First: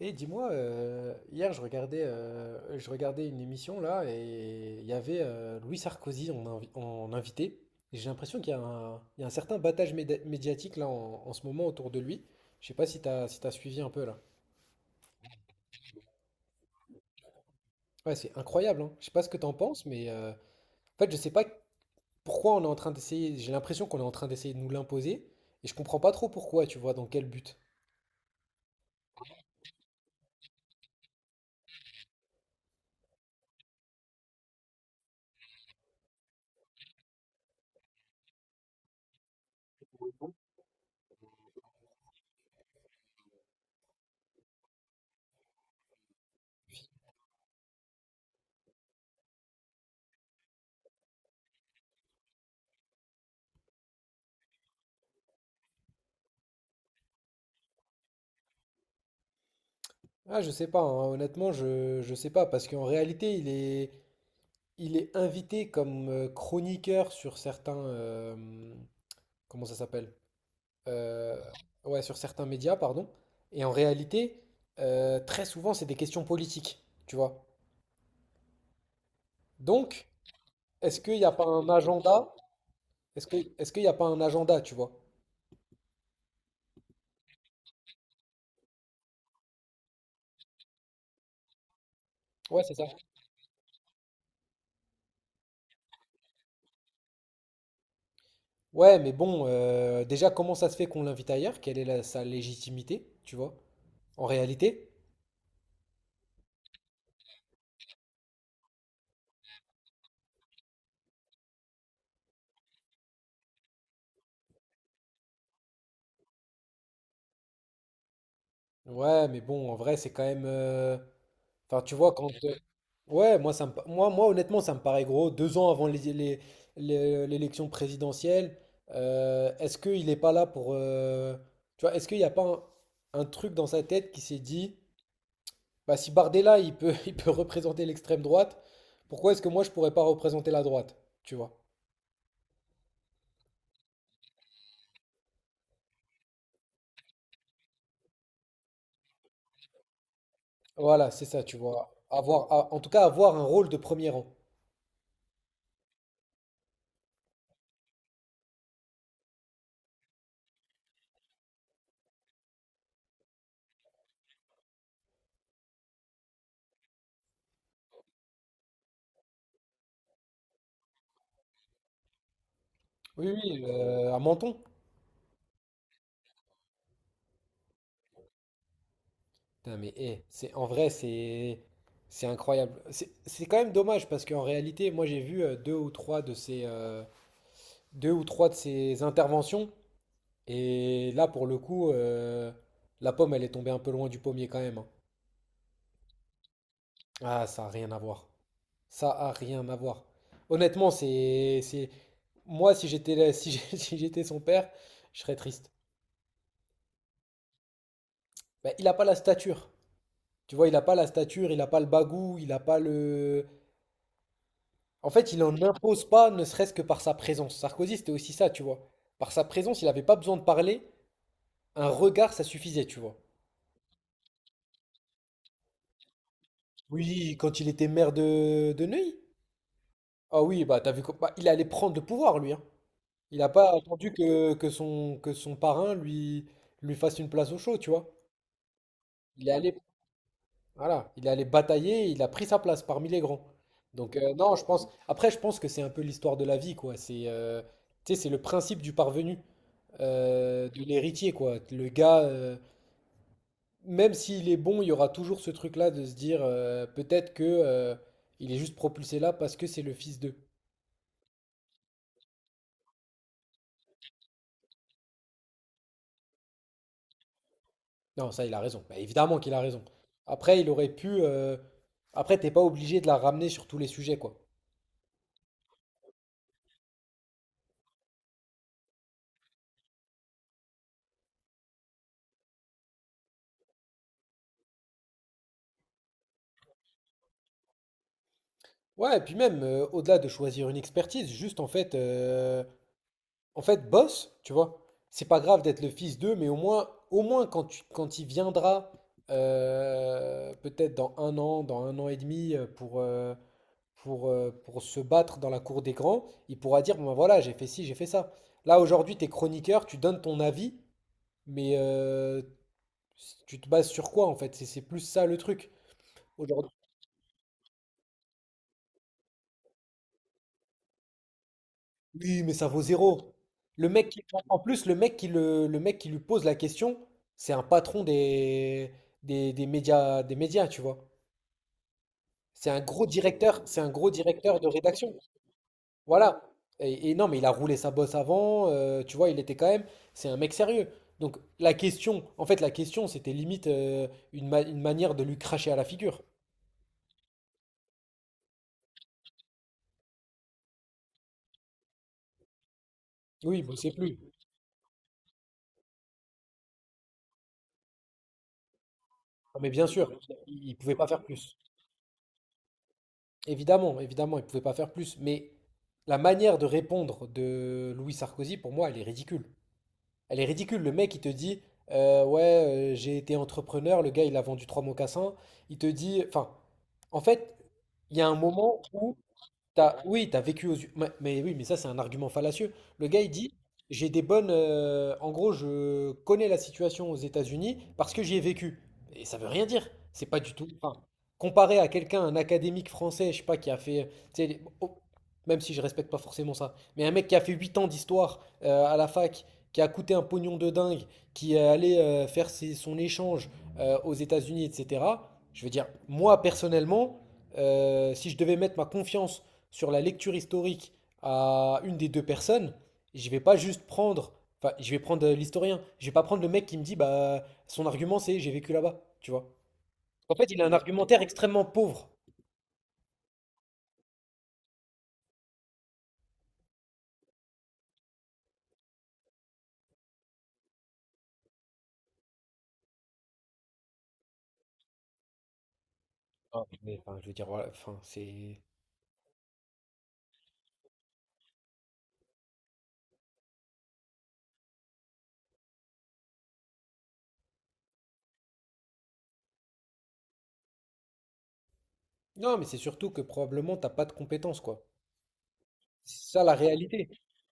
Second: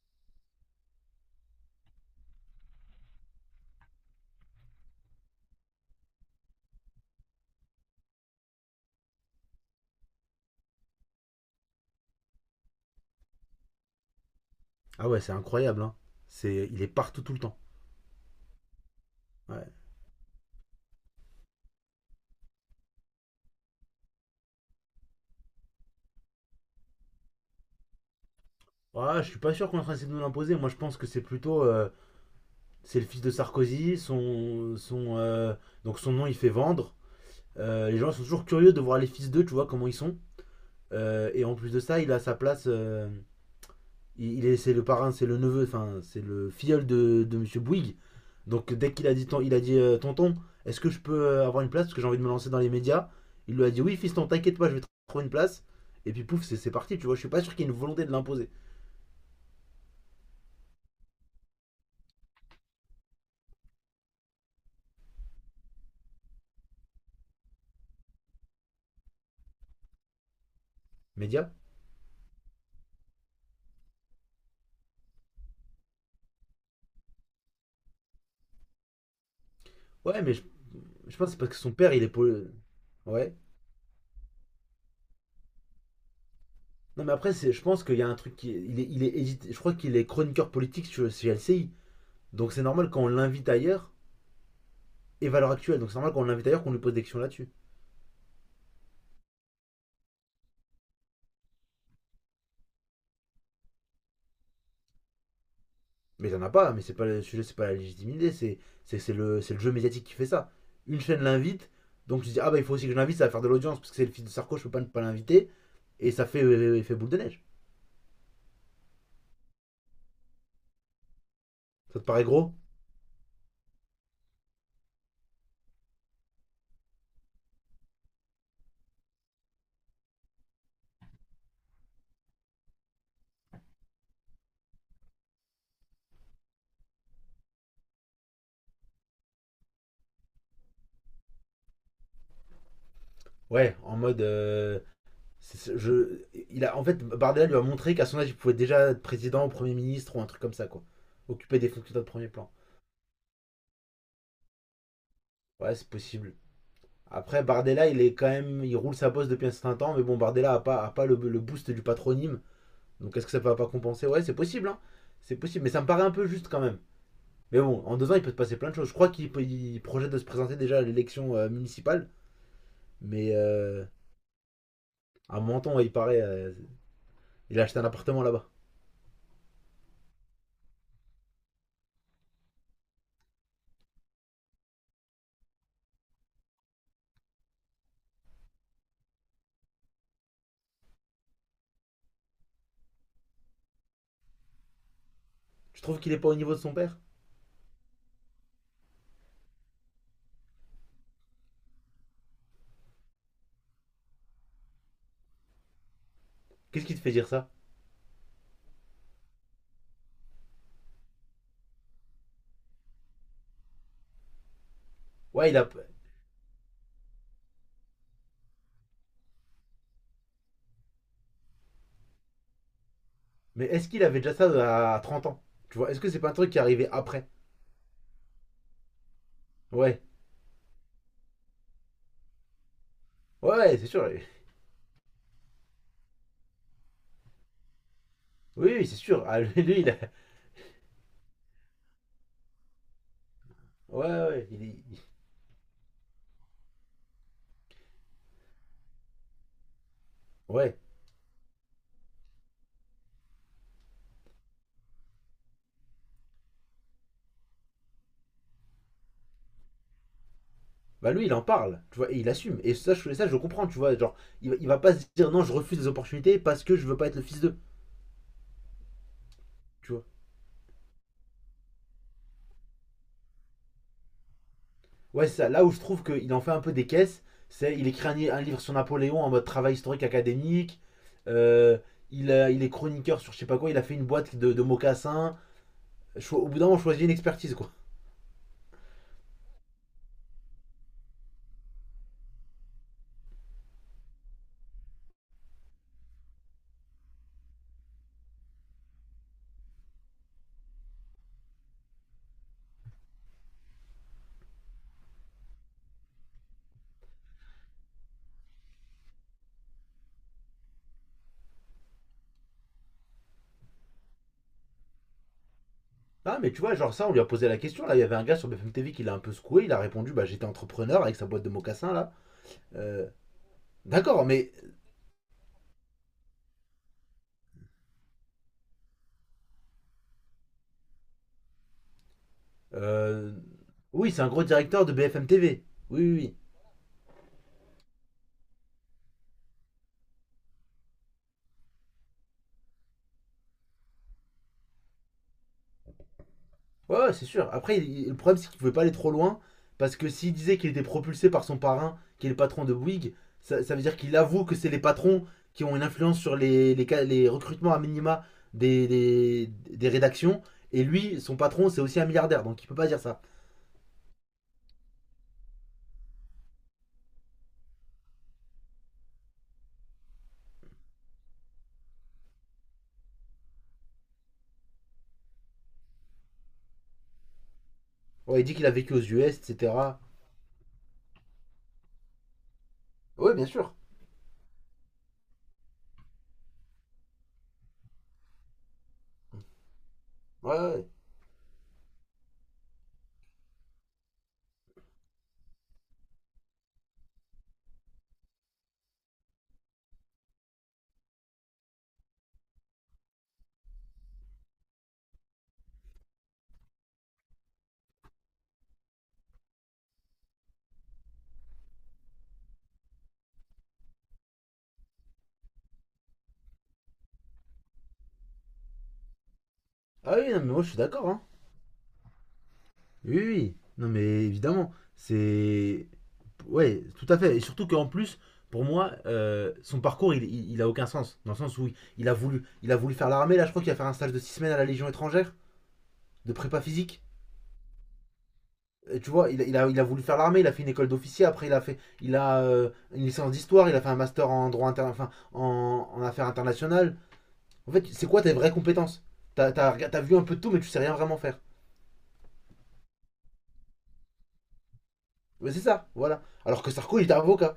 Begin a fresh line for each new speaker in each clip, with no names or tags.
Et dis-moi, hier je regardais une émission là et il y avait Louis Sarkozy en invité. Et j'ai l'impression qu'il y a un certain battage médiatique là en ce moment autour de lui. Je sais pas si t'as suivi un peu là.
Ah ouais, c'est incroyable. Hein. Il est partout tout le temps.
Ouais, c'est incroyable, hein. Je sais pas ce que t'en
Ouais.
penses, mais en fait je sais pas pourquoi on est en train d'essayer. J'ai l'impression qu'on est en train d'essayer de nous l'imposer et je comprends pas trop pourquoi, tu vois, dans quel but.
Ah, je suis pas sûr qu'on est en train d'essayer de nous l'imposer. Moi, je pense que c'est plutôt, c'est le fils de Sarkozy. Son, donc son nom, il fait vendre. Les gens sont toujours curieux de voir les fils d'eux, tu vois comment ils sont. Et en plus de ça, il a sa place. C'est le parrain, c'est le neveu, enfin, c'est le filleul de Monsieur Bouygues. Donc dès qu'il a dit tonton, est-ce que je peux avoir une place parce que j'ai envie de me lancer dans les médias. Il lui a dit oui, fiston, t'inquiète pas, je vais te trouver une place. Et puis pouf, c'est parti, tu vois. Je suis pas sûr qu'il y ait une volonté de l'imposer.
Ah, je sais pas, hein, honnêtement, je sais pas parce qu'en réalité il est. Il est invité comme chroniqueur sur certains. Comment ça s'appelle? Euh,
Média.
ouais, sur certains médias, pardon. Et en réalité, très souvent, c'est des questions politiques, tu vois. Donc,
Ouais, mais je,
est-ce qu'il
je
n'y
pense
a
que c'est
pas
parce que
un
son père, il est
agenda?
poli-.
Est-ce
Ouais.
que, est-ce qu'il n'y a pas un agenda, tu vois?
Non, mais après, je pense qu'il y a un truc qui. Il est édité-. Je crois qu'il est chroniqueur politique chez LCI. Donc
Ouais,
c'est
c'est ça.
normal quand on l'invite ailleurs et Valeur Actuelle. Donc c'est normal quand on l'invite ailleurs qu'on lui pose des questions là-dessus.
Ouais, mais bon, déjà, comment ça se fait qu'on l'invite ailleurs? Quelle est sa légitimité, tu vois? En réalité?
Mais il en a pas, mais c'est pas le sujet, c'est pas la légitimité, c'est le jeu médiatique qui fait ça. Une chaîne l'invite, donc tu dis ah bah il faut aussi que je l'invite, ça va faire de l'audience parce que c'est le fils de Sarko, je peux pas ne pas l'inviter, et ça fait effet boule de neige.
Ouais, mais bon, en vrai, c'est quand même, enfin, tu
Ça te
vois,
paraît
quand.
gros?
Ouais, moi, ça me pa- moi, moi, honnêtement, ça me paraît gros. Deux ans avant l'élection présidentielle, est-ce qu'il n'est pas là pour. Tu vois, est-ce qu'il n'y a pas un truc dans sa tête qui s'est dit, bah, si Bardella, il peut, il peut représenter l'extrême droite, pourquoi est-ce que moi, je pourrais pas représenter la droite? Tu vois.
Ouais, en mode je il a en fait Bardella lui a montré qu'à son âge il pouvait déjà être président, premier ministre ou un truc comme ça quoi,
Voilà, c'est ça, tu
occuper des
vois.
fonctions de premier plan.
En tout cas, avoir un rôle de premier rang.
Ouais, c'est possible. Après Bardella, il est quand même il roule sa bosse depuis un certain temps, mais bon Bardella a pas le boost du patronyme. Donc est-ce que ça va pas compenser? Ouais, c'est possible, hein. C'est possible, mais ça me paraît un peu juste quand même. Mais bon, en 2 ans, il peut se passer plein de choses. Je crois qu'il il projette de se présenter déjà à l'élection municipale,
Oui,
mais
oui, à Menton.
à Menton, ouais, il paraît, il a acheté un appartement là-bas.
Putain, mais eh, c'est en vrai, c'est incroyable. C'est quand même dommage parce qu'en réalité, moi j'ai vu deux ou trois de ces interventions et là pour le coup, la pomme elle est tombée un peu loin du pommier quand même, hein.
Tu trouves qu'il est pas au niveau de son père?
Ah, ça a rien à voir. Ça a rien à voir. Honnêtement, c'est moi si j'étais là- si j'étais son père, je serais triste.
Qu'est-ce qui te fait dire ça?
Bah, il a pas la stature. Tu vois, il a pas la stature, il a pas le bagou, il a pas le. En fait, il
Ouais, il
n'en
a.
impose pas, ne serait-ce que par sa présence. Sarkozy, c'était aussi ça, tu vois. Par sa présence, il n'avait pas besoin de parler. Un regard, ça suffisait, tu vois.
Mais est-ce qu'il avait déjà ça à 30 ans? Tu vois, est-ce que c'est pas un truc qui est arrivé après?
Oui, quand il était maire de Neuilly.
Ouais,
Ah oui, bah il allait prendre le pouvoir, lui, hein. Il n'a pas
ouais, c'est sûr.
attendu que son parrain lui fasse une place au chaud, tu vois.
Oui, oui, c'est sûr. Ah,
Il est
lui,
allé,
lui, il a.
voilà, il est allé batailler, il a pris sa place parmi les grands.
Ouais,
Donc
ouais,
non,
il
je
est.
pense. Après, je pense que c'est un peu l'histoire de la vie, quoi. Tu sais, c'est le principe du parvenu,
Ouais.
de l'héritier, quoi. Le gars, même s'il est bon, il y aura toujours ce truc-là de se dire peut-être que il est juste propulsé là parce que c'est le fils d'eux.
Bah lui il en parle, tu vois, et il assume. Et ça, je comprends, tu vois, genre, il va pas se dire non, je refuse les opportunités parce que je veux pas être le fils d'eux,
Non, ça, il a raison. Bah, évidemment qu'il a raison.
tu vois.
Après, il aurait pu. Après, t'es pas obligé de la ramener sur tous les sujets, quoi.
Ouais, c'est ça, là où je trouve qu'il en fait un peu des caisses, c'est il écrit un livre sur Napoléon en mode travail historique académique, euh, il est chroniqueur sur je sais pas quoi, il a fait une boîte de mocassins. Au bout d'un moment, on choisit une expertise, quoi.
Ouais, et puis même, au-delà de choisir une expertise, juste en fait, bosse, tu vois. C'est pas grave d'être le fils d'eux, mais au moins, quand quand il viendra, peut-être dans un an et demi, pour se battre dans la cour des grands, il pourra dire, bon ben voilà, j'ai fait ci, j'ai fait ça. Là, aujourd'hui, t'es chroniqueur, tu donnes ton avis, mais tu te bases sur quoi, en fait? C'est plus ça le truc.
Ah, mais tu
Aujourd'hui.
vois, genre ça, on lui a posé la question, là, il y avait un gars sur BFM TV qui l'a un peu secoué, il a répondu, bah j'étais entrepreneur avec sa boîte de mocassins, là.
Oui, mais ça vaut
Euh,
zéro. Le mec qui,
D'accord,
en
mais
en plus, le mec qui lui pose la question, c'est un patron des médias, tu vois.
euh,
C'est un gros
Oui, c'est un gros
directeur de
directeur de
rédaction.
BFM TV. Oui, oui, oui.
Voilà. Et non, mais il a roulé sa bosse avant, tu vois, il était quand même, c'est un mec sérieux. Donc la question, c'était limite une manière de lui cracher à la figure.
Ouais, ouais, c'est sûr. Après, le problème, c'est qu'il pouvait pas aller trop loin, parce que s'il disait qu'il était propulsé par son parrain, qui est le patron de Bouygues,
Oui,
ça,
bon,
ça veut
c'est
dire
plus.
qu'il avoue que c'est les patrons qui ont une influence sur les recrutements à minima des, des,
Non, mais bien
des
sûr,
rédactions,
il
et
pouvait pas
lui,
faire
son
plus.
patron, c'est aussi un milliardaire, donc il peut pas dire ça.
Évidemment, évidemment, il pouvait pas faire plus, mais la manière de répondre de Louis Sarkozy, pour moi, elle est ridicule. Elle est ridicule. Le mec, il te dit, ouais, j'ai été entrepreneur, le gars, il a vendu trois mocassins. Il te dit, enfin, en fait, il y a un
Ouais, il dit qu'il a
moment
vécu aux
où.
US, etc.
Oui, t'as vécu aux yeux. Mais oui, mais ça, c'est un argument fallacieux. Le gars, il
Ouais, bien
dit,
sûr.
j'ai des bonnes. En gros, je connais la situation aux États-Unis parce que j'y ai vécu. Et ça veut rien dire. C'est pas du
Ouais, ouais.
tout,
Ouais.
enfin, comparé à quelqu'un, un académique français, je sais pas, qui a fait. Tu sais, oh, même si je respecte pas forcément ça, mais un mec qui a fait 8 ans d'histoire à la fac, qui a coûté un pognon de dingue, qui est allé faire son échange aux États-Unis, etc. Je veux dire, moi, personnellement. Si je devais mettre ma confiance sur la lecture historique à une des deux personnes, je vais pas juste prendre, enfin, je vais prendre l'historien, je vais pas prendre le mec qui me dit, bah, son argument c'est j'ai vécu là-bas, tu vois.
Ah oui,
En
non, mais
fait, il
moi,
a
je
un
suis d'accord,
argumentaire
hein.
extrêmement pauvre.
Oui, oui, oui. Non mais évidemment, c'est. Ouais, tout à fait. Et surtout qu'en plus, pour moi, son parcours, il a aucun sens. Dans le sens où il a voulu faire l'armée, là je crois qu'il va faire un stage de 6 semaines à la Légion étrangère, de prépa
Ah, mais,
physique.
enfin, je veux dire, voilà, enfin, c'est.
Tu vois, il a voulu faire l'armée, il a fait une école d'officier, après il a une licence d'histoire, il a fait un master en enfin, en affaires internationales. En fait, c'est quoi tes vraies compétences? T'as vu un peu de tout, mais tu sais rien vraiment faire.
Non, mais c'est surtout que probablement t'as pas de compétences, quoi.
Mais c'est ça, voilà.
C'est ça la
Alors que Sarko, il
réalité.
était avocat.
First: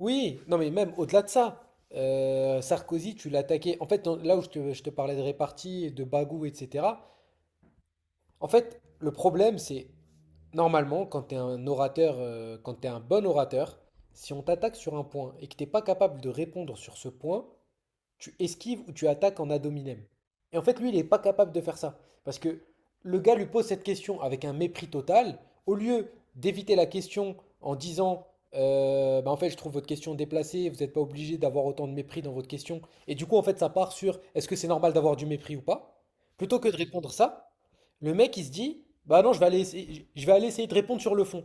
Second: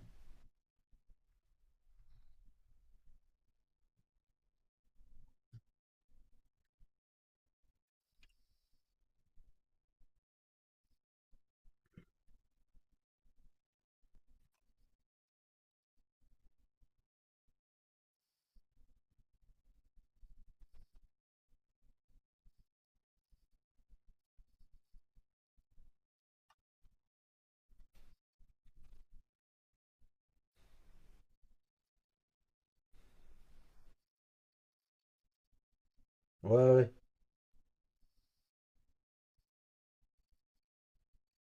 Oui, non, mais même au-delà de ça, Sarkozy, tu l'attaquais. En fait, là où je te parlais de répartie, de bagou, etc., en fait, le problème, c'est normalement, quand tu es un bon orateur, si on t'attaque sur un point et que tu n'es pas capable de répondre sur ce point, tu esquives ou tu attaques en ad hominem. Et en fait, lui, il n'est pas capable de faire ça. Parce que le gars lui pose cette question avec un mépris total. Au lieu d'éviter la question en disant bah, en fait, je trouve votre question déplacée, vous n'êtes pas obligé d'avoir autant de mépris dans votre question. Et du coup, en fait, ça part sur est-ce que c'est normal d'avoir du mépris ou pas. Plutôt que
Ouais,
de
ouais.
répondre ça, le mec, il se dit bah non, je vais aller essayer de répondre sur le fond.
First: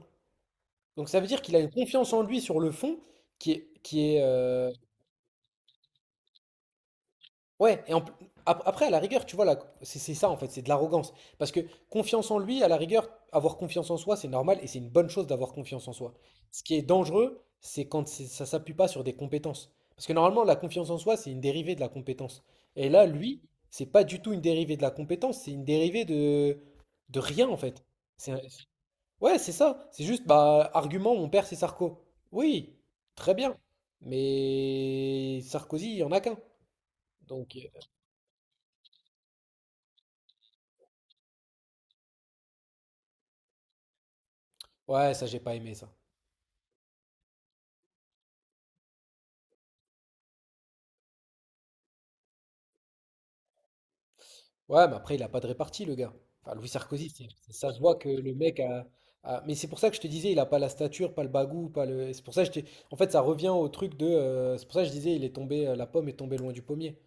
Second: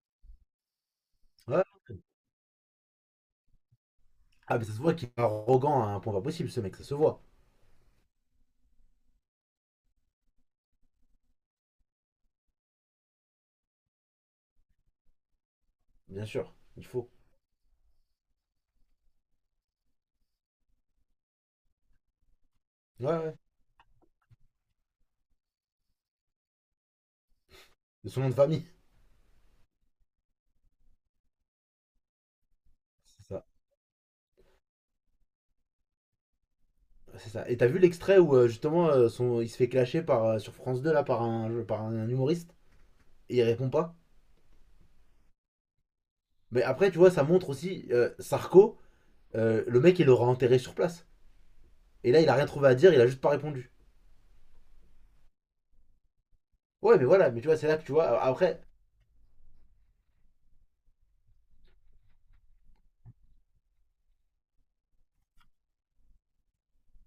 Donc ça veut dire qu'il
Ouais.
a une
Ouais.
confiance en lui sur le fond qui est, qui est,
Ah, mais
euh,
ça se voit qu'il est arrogant à un point pas possible, ce mec, ça se voit.
Ouais, et après, à la rigueur, tu vois, là, c'est ça en fait, c'est de l'arrogance. Parce que confiance en lui, à la rigueur, avoir confiance en soi, c'est normal et c'est une bonne chose d'avoir confiance en soi.
Bien sûr,
Ce qui est
il faut.
dangereux, c'est quand ça s'appuie pas sur des compétences. Parce que normalement, la confiance en soi, c'est une dérivée de la compétence. Et là,
Ouais, ouais.
lui, c'est pas du tout une dérivée de la compétence, c'est une dérivée de rien en fait.
De son nom
C'est
de
un-
famille.
Ouais, c'est ça. C'est juste, bah, argument, mon père, c'est Sarko. Oui,
C'est
très
ça.
bien. Mais Sarkozy, il y en a qu'un.
C'est ça.
Donc.
Et t'as
euh,
vu l'extrait où justement son... il se fait clasher par, sur France 2 là, par un humoriste et il répond pas?
Ouais, ça, j'ai pas aimé ça.
Mais après, tu vois, ça montre aussi Sarko, le mec il l'aura enterré sur place. Et là, il a rien trouvé à dire, il a juste pas répondu.
Ouais, mais après, il a pas de répartie, le gars. Enfin, Louis
Ouais, mais
Sarkozy,
voilà, mais tu vois, c'est
ça
là
se
que tu
voit que
vois.
le mec
Après,
a. Mais c'est pour ça que je te disais, il a pas la stature, pas le bagou, pas le. C'est pour ça que je t'ai- En fait, ça revient au truc de. C'est pour ça que je disais, la pomme est tombée loin du pommier.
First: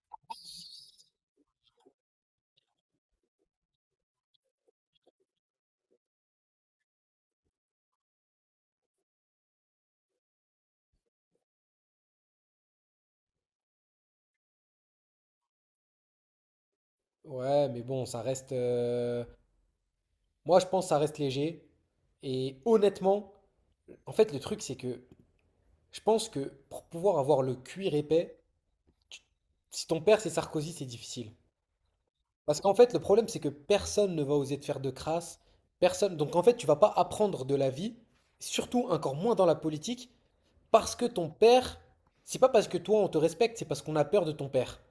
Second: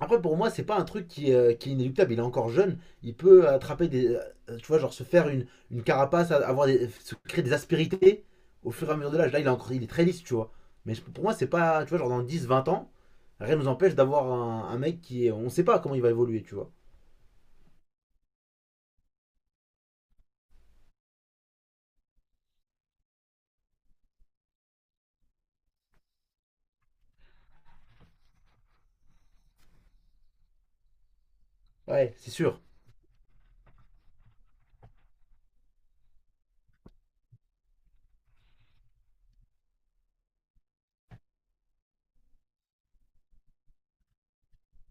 après, pour moi, c'est pas un truc qui est inéluctable. Il est encore jeune. Il peut attraper des. Tu vois, genre se faire une carapace, se créer des aspérités au fur et à mesure de l'âge. Là, il est, encore, il est très lisse, tu vois. Mais pour moi, c'est pas. Tu vois, genre dans 10 20 ans, rien nous empêche d'avoir un mec qui est. On sait pas comment il va évoluer, tu vois.
Ouais, mais bon, ça reste. Moi, je pense que ça reste léger. Et honnêtement, en fait, le truc, c'est que je pense que pour pouvoir avoir le cuir épais, tu- si ton père c'est Sarkozy, c'est difficile.
Ouais, c'est
Parce
sûr.
qu'en fait, le problème, c'est que personne ne va oser te faire de crasse. Personne. Donc en fait, tu vas pas apprendre de la vie, surtout encore moins dans la politique, parce que ton père, c'est pas parce que toi on te respecte, c'est parce qu'on a peur de ton père.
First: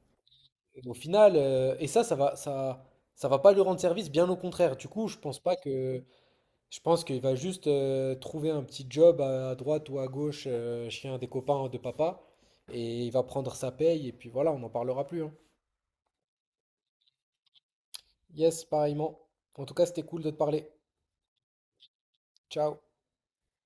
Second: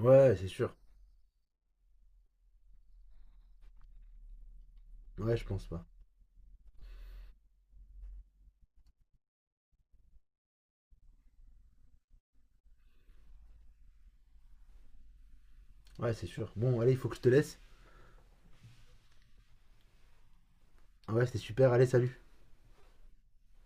Ouais, c'est sûr.
Et au final, et ça, ça va pas lui rendre service, bien au contraire. Du coup, je
Ouais,
pense
je
pas
pense pas.
que, je pense qu'il va juste trouver un petit job à droite ou à gauche, chez un des copains de papa, et il va prendre sa paye, et puis voilà, on n'en parlera plus, hein.
Ouais, c'est sûr. Bon, allez, il faut que je te laisse.
Yes, pareillement. En tout cas, c'était cool de te parler.
Ouais, c'était super. Allez, salut.
Ciao.